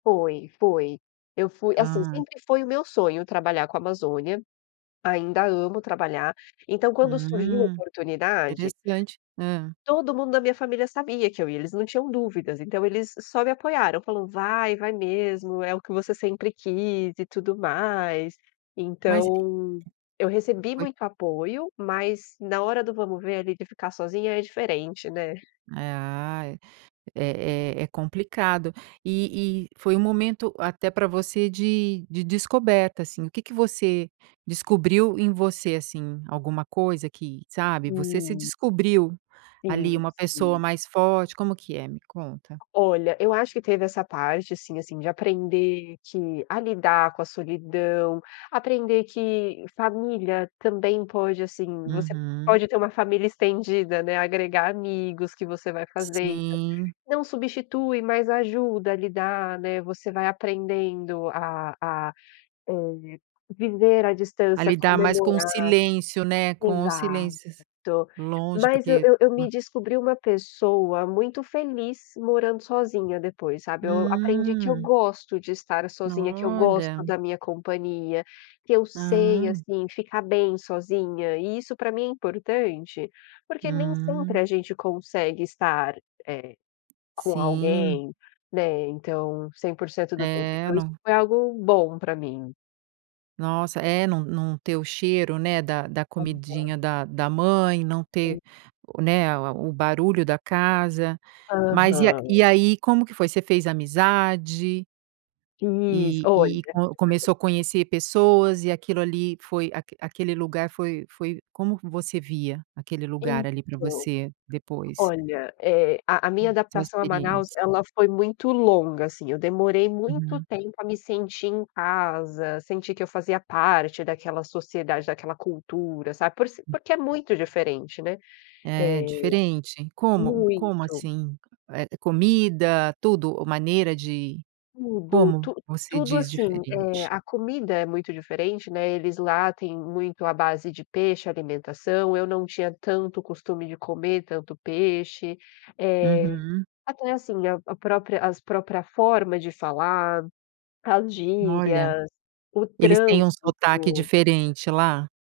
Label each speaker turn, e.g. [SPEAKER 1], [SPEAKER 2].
[SPEAKER 1] Foi, foi. Eu fui assim,
[SPEAKER 2] Ah.
[SPEAKER 1] sempre foi o meu sonho trabalhar com a Amazônia, ainda amo trabalhar, então quando surgiu a
[SPEAKER 2] Hum,
[SPEAKER 1] oportunidade
[SPEAKER 2] interessante. Hã.
[SPEAKER 1] todo mundo da minha família sabia que eu ia, eles não tinham dúvidas, então eles só me apoiaram, falou: "Vai, vai mesmo, é o que você sempre quis e tudo mais."
[SPEAKER 2] Mas e e
[SPEAKER 1] Então, eu recebi
[SPEAKER 2] foi
[SPEAKER 1] muito apoio, mas na hora do vamos ver ali de ficar sozinha é diferente, né?
[SPEAKER 2] É, ah, é é é é complicado. E e foi um momento, até para você, de de descoberta, assim, o que que você descobriu em você, assim? Alguma coisa que, sabe, você se
[SPEAKER 1] Sim.
[SPEAKER 2] descobriu
[SPEAKER 1] Sim,
[SPEAKER 2] ali uma pessoa
[SPEAKER 1] sim.
[SPEAKER 2] mais forte. Como que é? Me conta.
[SPEAKER 1] Olha, eu acho que teve essa parte, assim assim, de aprender que a lidar com a solidão, aprender que família também pode, assim, você
[SPEAKER 2] Uhum.
[SPEAKER 1] pode ter uma família estendida, né, agregar amigos que você vai fazendo. Então,
[SPEAKER 2] Sim.
[SPEAKER 1] não substitui, mas ajuda a lidar, né, você vai aprendendo a a, eh, viver à
[SPEAKER 2] A
[SPEAKER 1] distância,
[SPEAKER 2] lidar mais com o
[SPEAKER 1] comemorar.
[SPEAKER 2] silêncio, né, com os
[SPEAKER 1] Exato.
[SPEAKER 2] silêncios. Longe
[SPEAKER 1] Mas eu
[SPEAKER 2] porque
[SPEAKER 1] eu eu me
[SPEAKER 2] Hã.
[SPEAKER 1] descobri uma pessoa muito feliz morando sozinha depois, sabe. Eu aprendi que eu
[SPEAKER 2] Hum.
[SPEAKER 1] gosto de estar sozinha, que eu
[SPEAKER 2] Olha.
[SPEAKER 1] gosto da minha companhia, que eu sei,
[SPEAKER 2] Ah.
[SPEAKER 1] assim, ficar bem sozinha e isso para mim é importante porque nem sempre
[SPEAKER 2] Hum.
[SPEAKER 1] a gente consegue estar, eh, com
[SPEAKER 2] Sim.
[SPEAKER 1] alguém, né, então 100% do tempo.
[SPEAKER 2] É,
[SPEAKER 1] Então isso
[SPEAKER 2] não
[SPEAKER 1] foi algo bom para mim.
[SPEAKER 2] Nossa, é, não não ter o cheiro, né, da da
[SPEAKER 1] Aham.
[SPEAKER 2] comidinha da da mãe. Não ter
[SPEAKER 1] Sim.
[SPEAKER 2] o, né, a o barulho da casa, mas e a
[SPEAKER 1] Aham.
[SPEAKER 2] e aí como que foi? Você fez amizade
[SPEAKER 1] Fiz,
[SPEAKER 2] e
[SPEAKER 1] olha.
[SPEAKER 2] e co começou a conhecer pessoas e aquilo ali foi a aquele lugar foi foi Como você via aquele lugar ali para
[SPEAKER 1] Então,
[SPEAKER 2] você depois?
[SPEAKER 1] olha, eh, a a minha
[SPEAKER 2] Hum. Sua
[SPEAKER 1] adaptação a Manaus
[SPEAKER 2] experiência.
[SPEAKER 1] ela foi muito longa, assim, eu demorei muito
[SPEAKER 2] Uhum.
[SPEAKER 1] tempo a me sentir em casa, sentir que eu fazia parte daquela sociedade, daquela cultura, sabe? Por ser
[SPEAKER 2] Hum.
[SPEAKER 1] porque é muito diferente, né?
[SPEAKER 2] É,
[SPEAKER 1] Eh,
[SPEAKER 2] diferente. Como? Como
[SPEAKER 1] muito.
[SPEAKER 2] assim? Eh, comida, tudo ou maneira de
[SPEAKER 1] Tudo,
[SPEAKER 2] Como
[SPEAKER 1] tu
[SPEAKER 2] você
[SPEAKER 1] tudo
[SPEAKER 2] diz
[SPEAKER 1] assim, eh,
[SPEAKER 2] diferente?
[SPEAKER 1] a comida é muito diferente, né, eles lá têm muito à base de peixe a alimentação, eu não tinha tanto costume de comer tanto peixe. Eh,
[SPEAKER 2] Uhum.
[SPEAKER 1] até, assim, a a própria as própria forma de falar, as
[SPEAKER 2] Olha.
[SPEAKER 1] gírias, o
[SPEAKER 2] Eles têm um sotaque
[SPEAKER 1] trânsito.
[SPEAKER 2] diferente lá?